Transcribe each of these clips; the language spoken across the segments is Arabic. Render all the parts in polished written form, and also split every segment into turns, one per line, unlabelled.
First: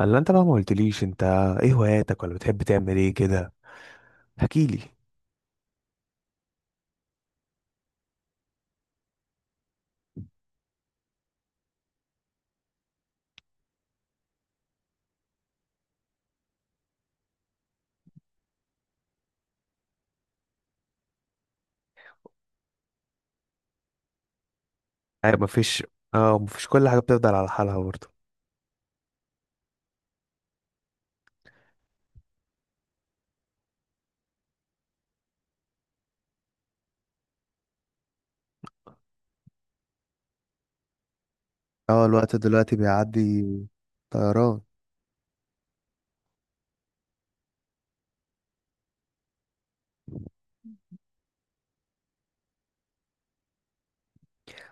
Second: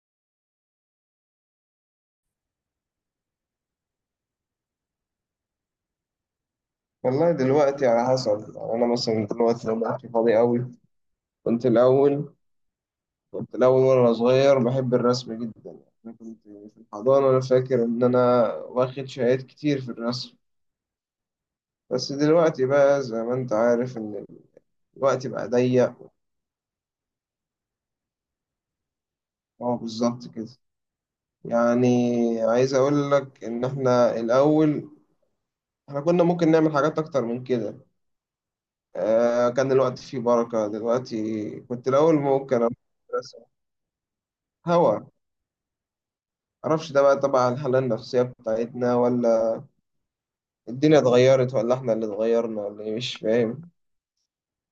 الا انت بقى ما قلتليش انت ايه هواياتك ولا بتحب تعمل ايه كده؟ احكيلي.
والله دلوقتي على حسب. يعني أنا مثلا دلوقتي لو وقتي فاضي أوي. كنت الأول كنت الأول وأنا صغير بحب الرسم جدا. يعني أنا كنت في الحضانة، أنا فاكر إن أنا واخد شهادات كتير في الرسم. بس دلوقتي بقى زي ما أنت عارف إن الوقت
ايوه،
بقى
مفيش.
ضيق.
اه، مفيش، كل حاجه بتفضل على حالها برضه.
أه بالظبط كده. يعني عايز أقول لك إن إحنا الأول، إحنا كنا ممكن نعمل حاجات أكتر من كده. كان الوقت فيه بركة. دلوقتي كنت
اه
الأول
الوقت
ممكن أروح
دلوقتي
أرسم.
بيعدي. طيران.
هوا معرفش ده بقى. طبعا هل النفسية بتاعتنا، ولا الدنيا اتغيرت، ولا احنا اللي اتغيرنا، ولا ايه؟ مش فاهم.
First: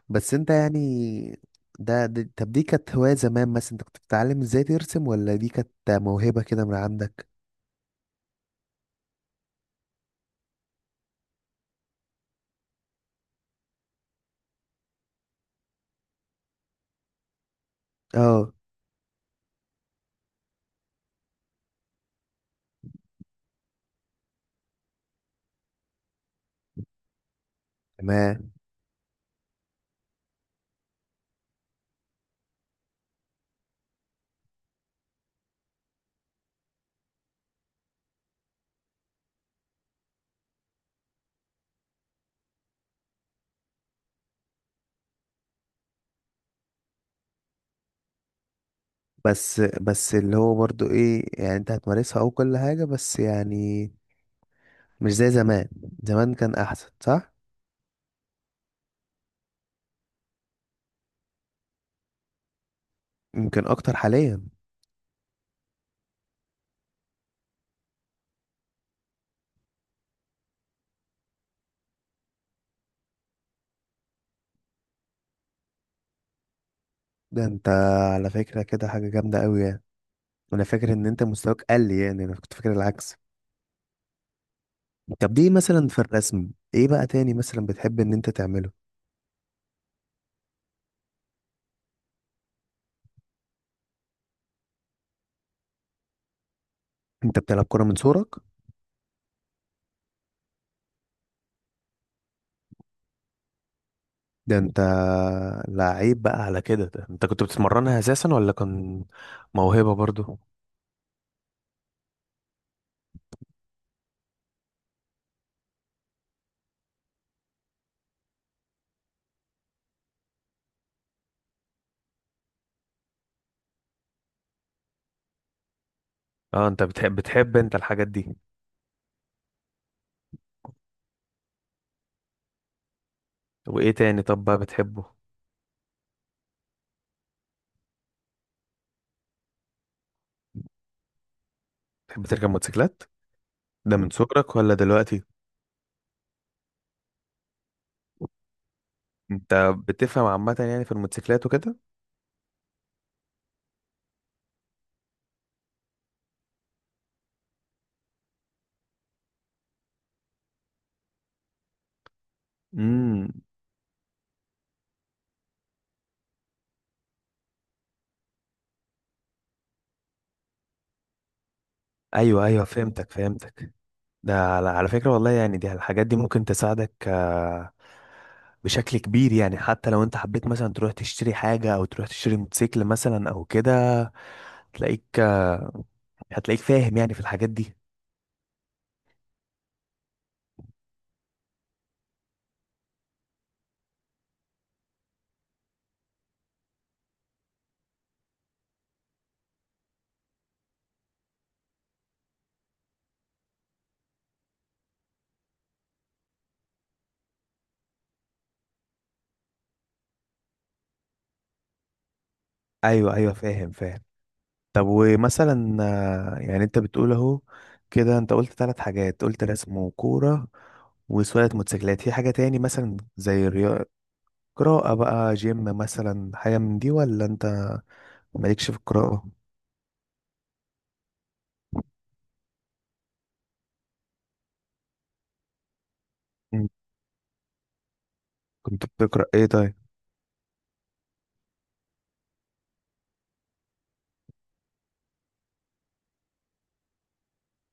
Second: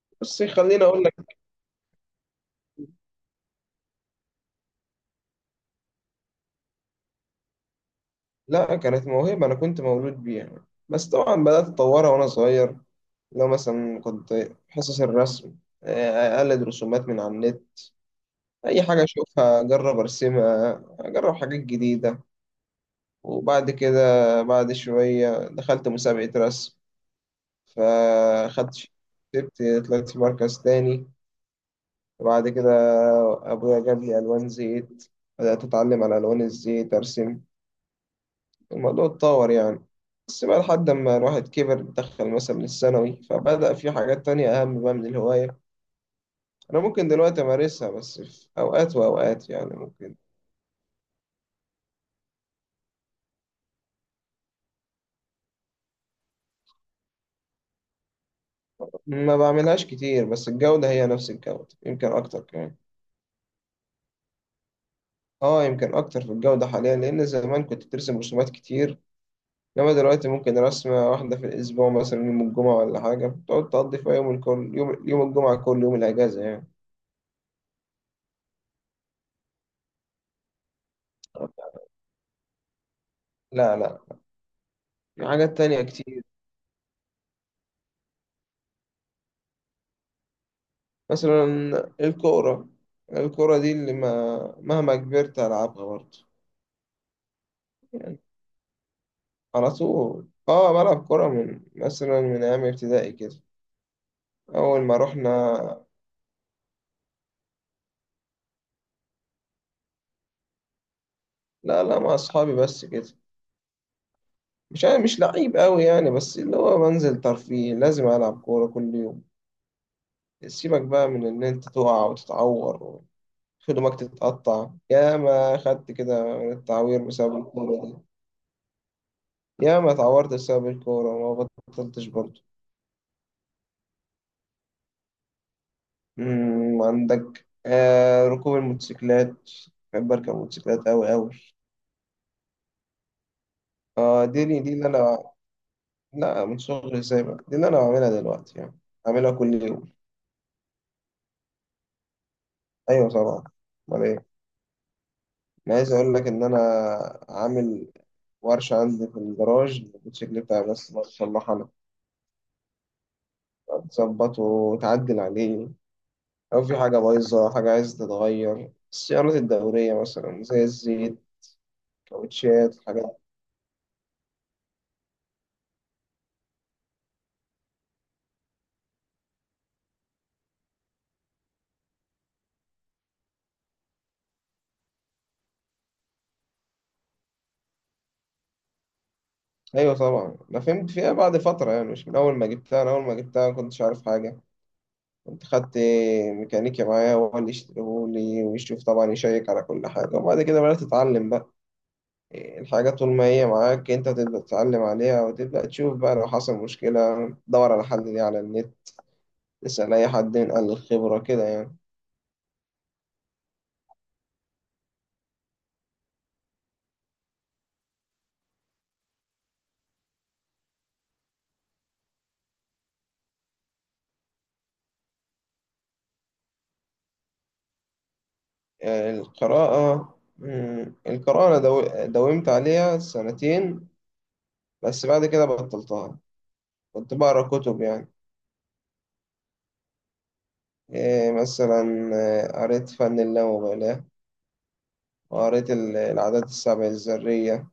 بس
بس
انت
خليني اقول لك.
يعني ده طب دي كانت هواية زمان؟ مثلا انت كنت بتتعلم ازاي ترسم ولا دي كانت موهبة كده من عندك؟
لا، كانت موهبة، انا كنت مولود بيها، بس طبعا بدأت اتطورها وانا صغير. لو مثلا كنت في حصص الرسم اقلد رسومات من على النت.
اه،
اي حاجة اشوفها اجرب ارسمها، اجرب حاجات جديدة. وبعد كده بعد شوية دخلت مسابقة رسم
تمام.
فاخدت، كسبت، طلعت في مركز تاني. بعد كده أبويا جاب لي ألوان زيت، بدأت أتعلم على ألوان الزيت أرسم. الموضوع اتطور يعني. بس بقى لحد ما الواحد كبر، دخل مثلا الثانوي، فبدأ في حاجات تانية أهم بقى من الهواية. أنا ممكن دلوقتي أمارسها بس في أوقات وأوقات
بس
يعني.
بس
ممكن
اللي هو برضو ايه؟ يعني انت هتمارسها او كل حاجة، بس يعني مش زي زمان. زمان كان احسن، صح؟
ما بعملهاش كتير بس الجودة هي نفس الجودة، يمكن أكتر كمان.
يمكن اكتر حاليا.
آه، يمكن أكتر في الجودة حاليا لأن زمان كنت بترسم رسومات كتير. إنما دلوقتي ممكن رسمة واحدة في الأسبوع، مثلا يوم الجمعة ولا حاجة تقعد تقضي فيها يوم. الكل يوم الجمعة، كل يوم الأجازة يعني.
ده انت على فكرة كده حاجة جامدة قوي يعني. انا فاكر ان انت مستواك قل، يعني انا كنت فاكر العكس.
لا لا، في
طب دي
حاجات تانية
مثلا في
كتير.
الرسم، ايه بقى تاني مثلا بتحب ان انت تعمله؟
مثلا الكورة. الكورة دي اللي ما مهما كبرت ألعبها برضه.
انت بتلعب كرة من
يعني
صغرك؟
على طول. اه بلعب كورة من مثلا من أيام ابتدائي كده.
ده انت
أول ما رحنا.
لعيب بقى على كده. ده انت كنت بتتمرنها اساسا ولا كان موهبة برضو؟
لا لا، مع أصحابي بس كده. مش أنا مش لعيب أوي يعني، بس اللي هو بنزل ترفيه لازم ألعب كورة كل يوم. سيبك بقى من ان انت تقع وتتعور وخدمك تتقطع. يا ما خدت كده من
اه، انت
التعوير
بتحب
بسبب
بتحب انت
الكورة دي.
الحاجات دي؟
يا ما اتعورت بسبب الكورة وما بطلتش برضه.
وايه تاني طب بقى بتحبه؟
عندك ركوب الموتوسيكلات. بحب اركب موتوسيكلات اوي اوي.
بتحب تركب موتوسيكلات؟ ده من
اه دي
صغرك
دي دي
ولا
اللي
دلوقتي؟
انا لا، من صغري سايبها، دي اللي انا بعملها دلوقتي يعني. بعملها كل
انت
يوم.
بتفهم عامة يعني في الموتوسيكلات وكده؟
ايوه طبعا، امال ايه. انا عايز اقول لك ان انا عامل ورشة عندي في الجراج، الموتوسيكل بتاعي بس بصلحها انا.
امم
تظبطه وتعدل عليه. لو في حاجة بايظة، حاجة عايزة تتغير، السيارات الدورية مثلا زي الزيت،
ايوه ايوه،
كاوتشات،
فهمتك
حاجات.
فهمتك. ده على فكرة والله يعني، دي الحاجات دي ممكن تساعدك بشكل كبير. يعني حتى لو انت حبيت مثلا تروح تشتري حاجة او تروح تشتري موتوسيكل مثلا او كده، تلاقيك هتلاقيك فاهم يعني في الحاجات دي.
أيوة طبعا، أنا فهمت فيها بعد فترة يعني، مش من أول ما جبتها. أنا أول ما جبتها ما كنتش عارف حاجة. كنت خدت ميكانيكي معايا، هو اللي يشتريهولي ويشوف، طبعا يشيك على كل حاجة، وبعد كده بدأت تتعلم بقى. الحاجة طول ما هي معاك أنت تبدأ تتعلم عليها، وتبدأ تشوف بقى لو حصل مشكلة دور على حل ليه على النت، تسأل أي حد من أهل الخبرة كده يعني.
ايوه ايوه، فاهم فاهم. طب ومثلا يعني انت بتقول اهو كده، انت قلت 3 حاجات، قلت رسم وكورة وسواقة موتوسيكلات. في حاجة تاني مثلا زي الرياضة، قراءة بقى، جيم مثلا؟ حاجة من دي ولا انت مالكش في القراءة؟
القراءة. القراءة أنا داومت عليها سنتين بس بعد كده بطلتها. كنت بقرا كتب يعني.
كنت بتقرأ ايه طيب؟
إيه؟ مثلا قريت فن اللامبالاة، وقريت العادات السبع الذرية،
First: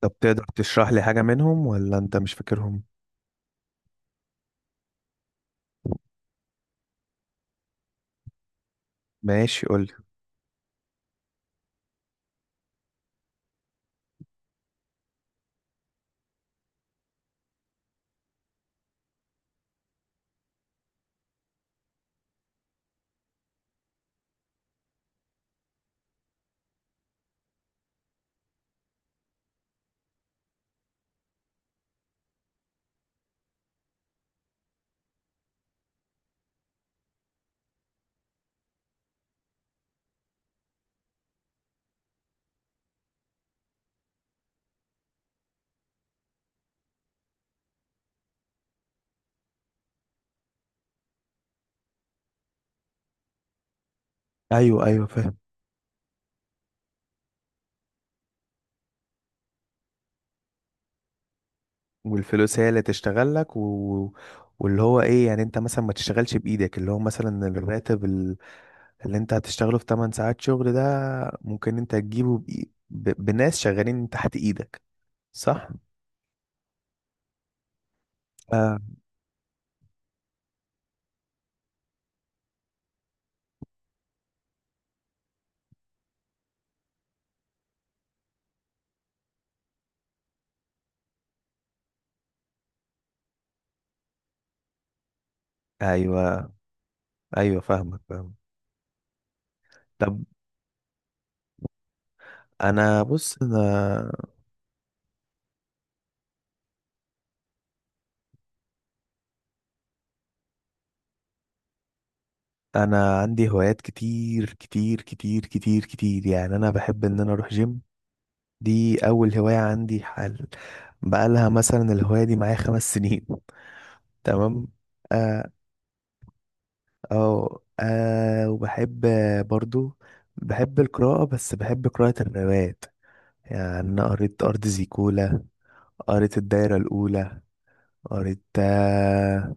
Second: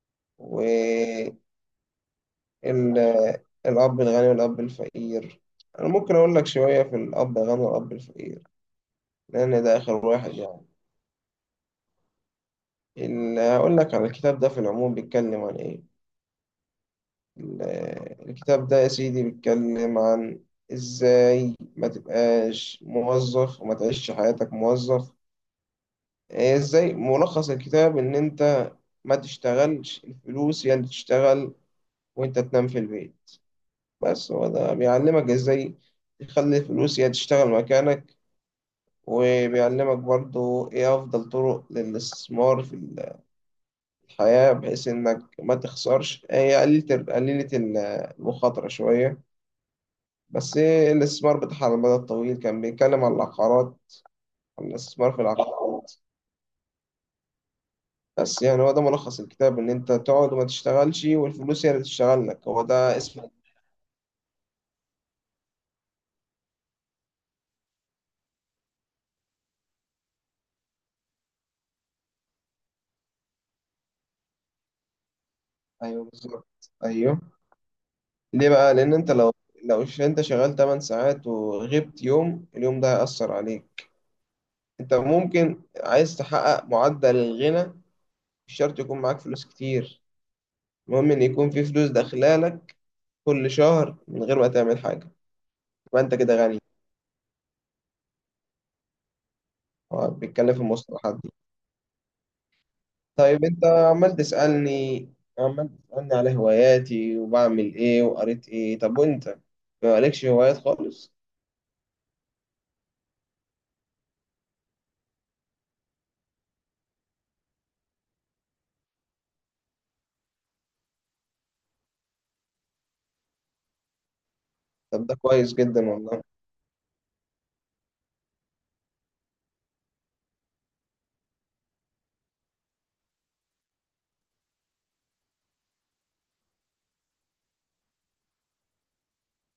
طب تقدر تشرح لي حاجة
والأب
منهم ولا انت مش فاكرهم؟
الغني والأب الفقير. أنا ممكن أقول لك شوية في الأب الغني والأب الفقير، لأن
ماشي،
ده
قولي.
آخر واحد يعني. هقول لك على الكتاب ده في العموم بيتكلم عن إيه. ال- الكتاب ده يا سيدي بيتكلم عن ازاي ما تبقاش موظف وما تعيش حياتك موظف. إيه؟ ازاي ملخص الكتاب ان انت ما تشتغلش، الفلوس هي اللي تشتغل وانت تنام في البيت. بس هو ده بيعلمك ازاي تخلي الفلوس هي تشتغل مكانك. وبيعلمك برضو ايه افضل طرق للاستثمار في الحياة بحيث انك ما تخسرش، هي قليلة قليلة المخاطرة شوية، بس إيه الاستثمار بتاعها على المدى الطويل. كان بيتكلم عن العقارات، عن
ايوه ايوه
الاستثمار في
فاهم.
العقارات. بس يعني هو ده ملخص الكتاب، إن أنت تقعد وما تشتغلش والفلوس هي اللي تشتغل لك.
والفلوس
هو
هي اللي
ده اسم.
تشتغل لك و... واللي هو ايه يعني، انت مثلا ما تشتغلش بايدك، اللي هو مثلا الراتب اللي انت هتشتغله في 8 ساعات شغل ده ممكن انت تجيبه بناس شغالين تحت ايدك، صح؟
أيوه بالظبط أيوه. ليه بقى؟
آه.
لأن أنت لو أنت شغال 8 ساعات وغبت يوم، اليوم ده هيأثر عليك. أنت ممكن عايز تحقق معدل الغنى، مش شرط يكون معاك فلوس كتير، المهم إن يكون في فلوس داخلة لك كل شهر من غير ما تعمل حاجة، يبقى أنت كده
ايوه
غني.
ايوه فاهمك فاهمك.
هو
طب
بيتكلم في المصطلحات دي.
انا بص
طيب انت
انا،
عمال تسألني على هواياتي وبعمل ايه وقريت ايه. طب وانت ما عليكش هوايات خالص؟
انا عندي هوايات كتير كتير كتير كتير كتير، يعني انا بحب ان انا اروح جيم. دي اول هواية عندي حال، بقالها مثلا الهواية دي معايا 5 سنين. تمام.
طب ده
اه
كويس جدا والله.
اه وبحب برضو بحب القراءة، بس بحب قراءة الروايات. يعني أنا قريت أرض زيكولا، قريت الدايرة الأولى، قريت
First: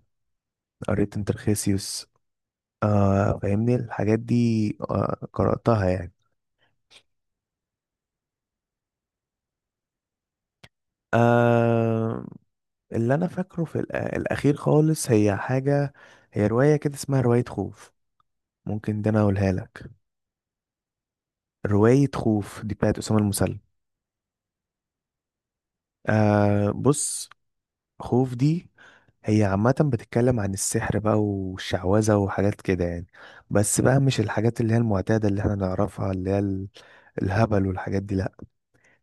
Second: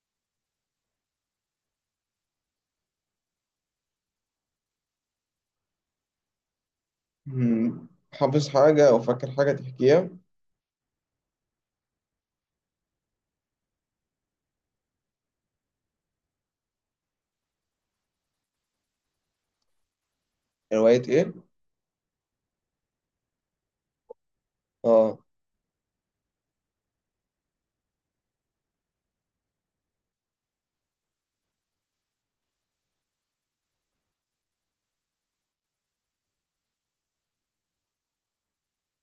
قريت انترخيسيوس. آه فاهمني الحاجات دي، آه قرأتها يعني.
مم. حافظ حاجة او فاكر حاجة تحكيها؟
آه، اللي أنا فاكره في الأخير خالص هي حاجة، هي رواية كده اسمها رواية خوف. ممكن ده انا اقولها لك.
هواية ايه؟
رواية خوف دي بتاعت أسامة المسلم.
اه
آه بص، خوف دي هي عامة بتتكلم عن السحر بقى والشعوذة وحاجات كده يعني. بس بقى مش الحاجات اللي هي المعتادة اللي احنا نعرفها، اللي هي الهبل والحاجات دي، لأ.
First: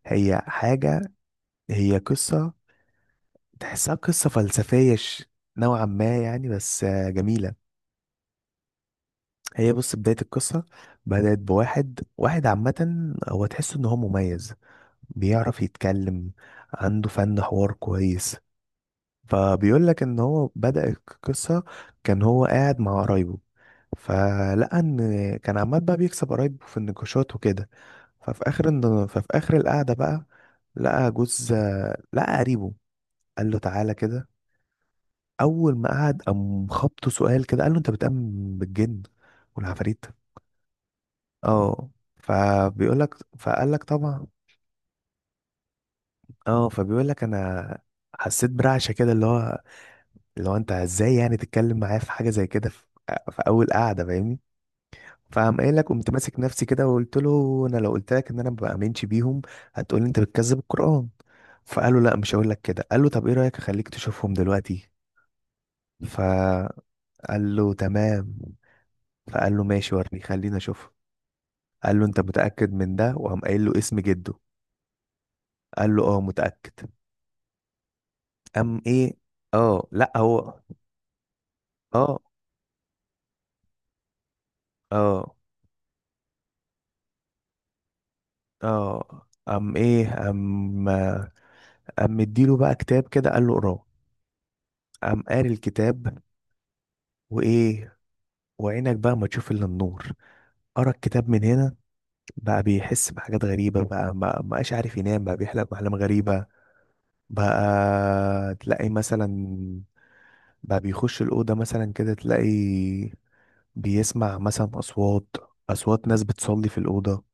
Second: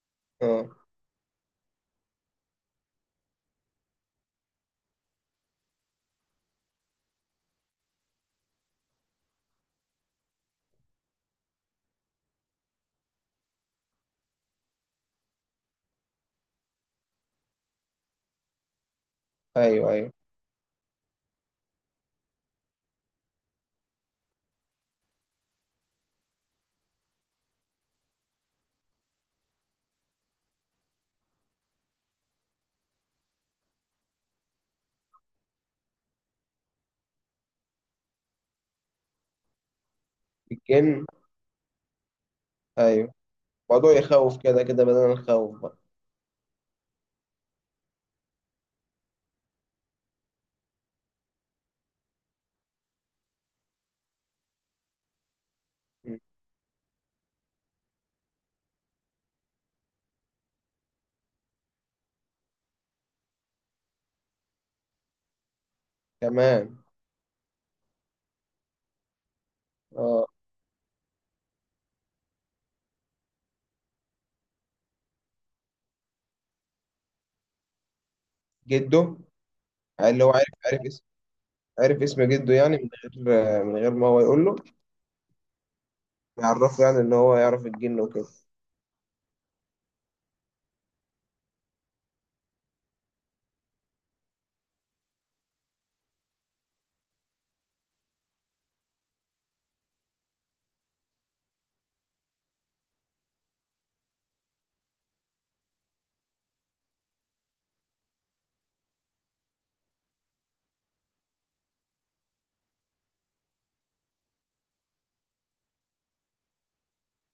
هي
اه،
حاجة، هي قصة، تحسها قصة فلسفية نوعا ما يعني، بس جميلة. هي بص، بداية القصة بدأت بواحد واحد عامة، هو تحس إن هو مميز، بيعرف يتكلم، عنده فن حوار كويس. فبيقول
ايوه
لك
ايوه.
ان هو بدأ القصة كان هو قاعد مع قرايبه، فلقى ان كان عمال بقى بيكسب قرايبه في النقاشات وكده. ففي اخر ففي اخر القعدة بقى لقى جوز، لقى قريبه، قال له تعالى كده. اول ما قعد قام خبطه سؤال كده، قال له انت بتؤمن بالجن والعفاريت؟
الجن.
اه، فبيقول لك
ايوه.
فقال لك
موضوع
طبعا.
يخوف كده كده بدل الخوف بقى.
اه فبيقول لك انا حسيت برعشه كده، اللي هو اللي هو انت ازاي يعني تتكلم معايا في حاجه زي كده، في اول قعده فاهمني. فقام قايل لك قمت
مم.
ماسك نفسي كده وقلت له، انا لو قلت لك ان انا ما بامنش بيهم هتقول لي انت بتكذب القران. فقال له لا مش هقول لك كده. قال له طب ايه رايك اخليك تشوفهم دلوقتي؟
تمام.
فقال له تمام. فقال له ماشي ورني،
اه،
خلينا اشوفهم. قال له انت متاكد من ده؟ وقام قايل له اسم جده. قال له اه متاكد. قام
جده.
ايه، اه لا
اللي هو عارف
هو،
عارف اسم، عارف
اه
اسم جده، يعني من غير ما هو يقول له
اه
يعرفه. يعني ان هو يعرف الجن وكده.
اه قام ايه، قام مديله بقى كتاب كده، قال له اقراه. قام قاري الكتاب، وايه؟ وعينك بقى ما تشوف الا النور. قرا الكتاب من هنا بقى بيحس بحاجات غريبه، بقى ما بقاش عارف ينام، بقى بيحلم احلام غريبه، بقى تلاقي مثلا، بقى بيخش الاوضه مثلا كده تلاقي بيسمع مثلا اصوات، اصوات ناس بتصلي في الاوضه،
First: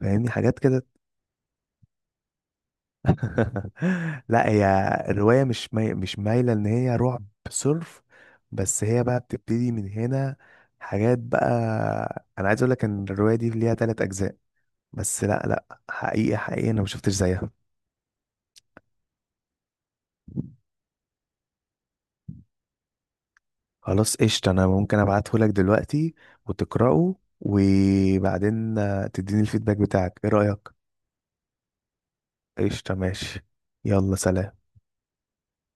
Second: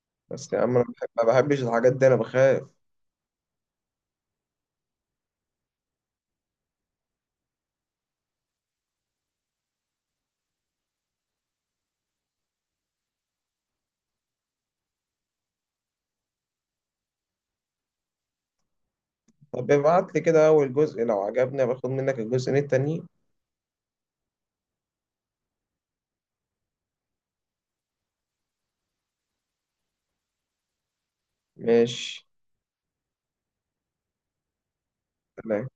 فاهمني
بس
حاجات
يا عم انا
كده.
ما بحبش الحاجات دي، انا بخاف.
لا، هي الرواية مش مش مايلة ان هي رعب صرف، بس هي بقى بتبتدي من هنا، حاجات بقى. انا عايز اقول لك ان الرواية دي ليها 3 اجزاء. بس لا لا، حقيقة حقيقة انا ما شفتش زيها.
طب ابعت لي كده اول جزء لو عجبني باخد منك الجزئين التانيين.
خلاص قشطة، انا ممكن ابعته لك دلوقتي وتقرأه، وبعدين تديني الفيدباك بتاعك، ايه رأيك؟
ماشي.
قشطة، ماشي. يلا، سلام.
سلام.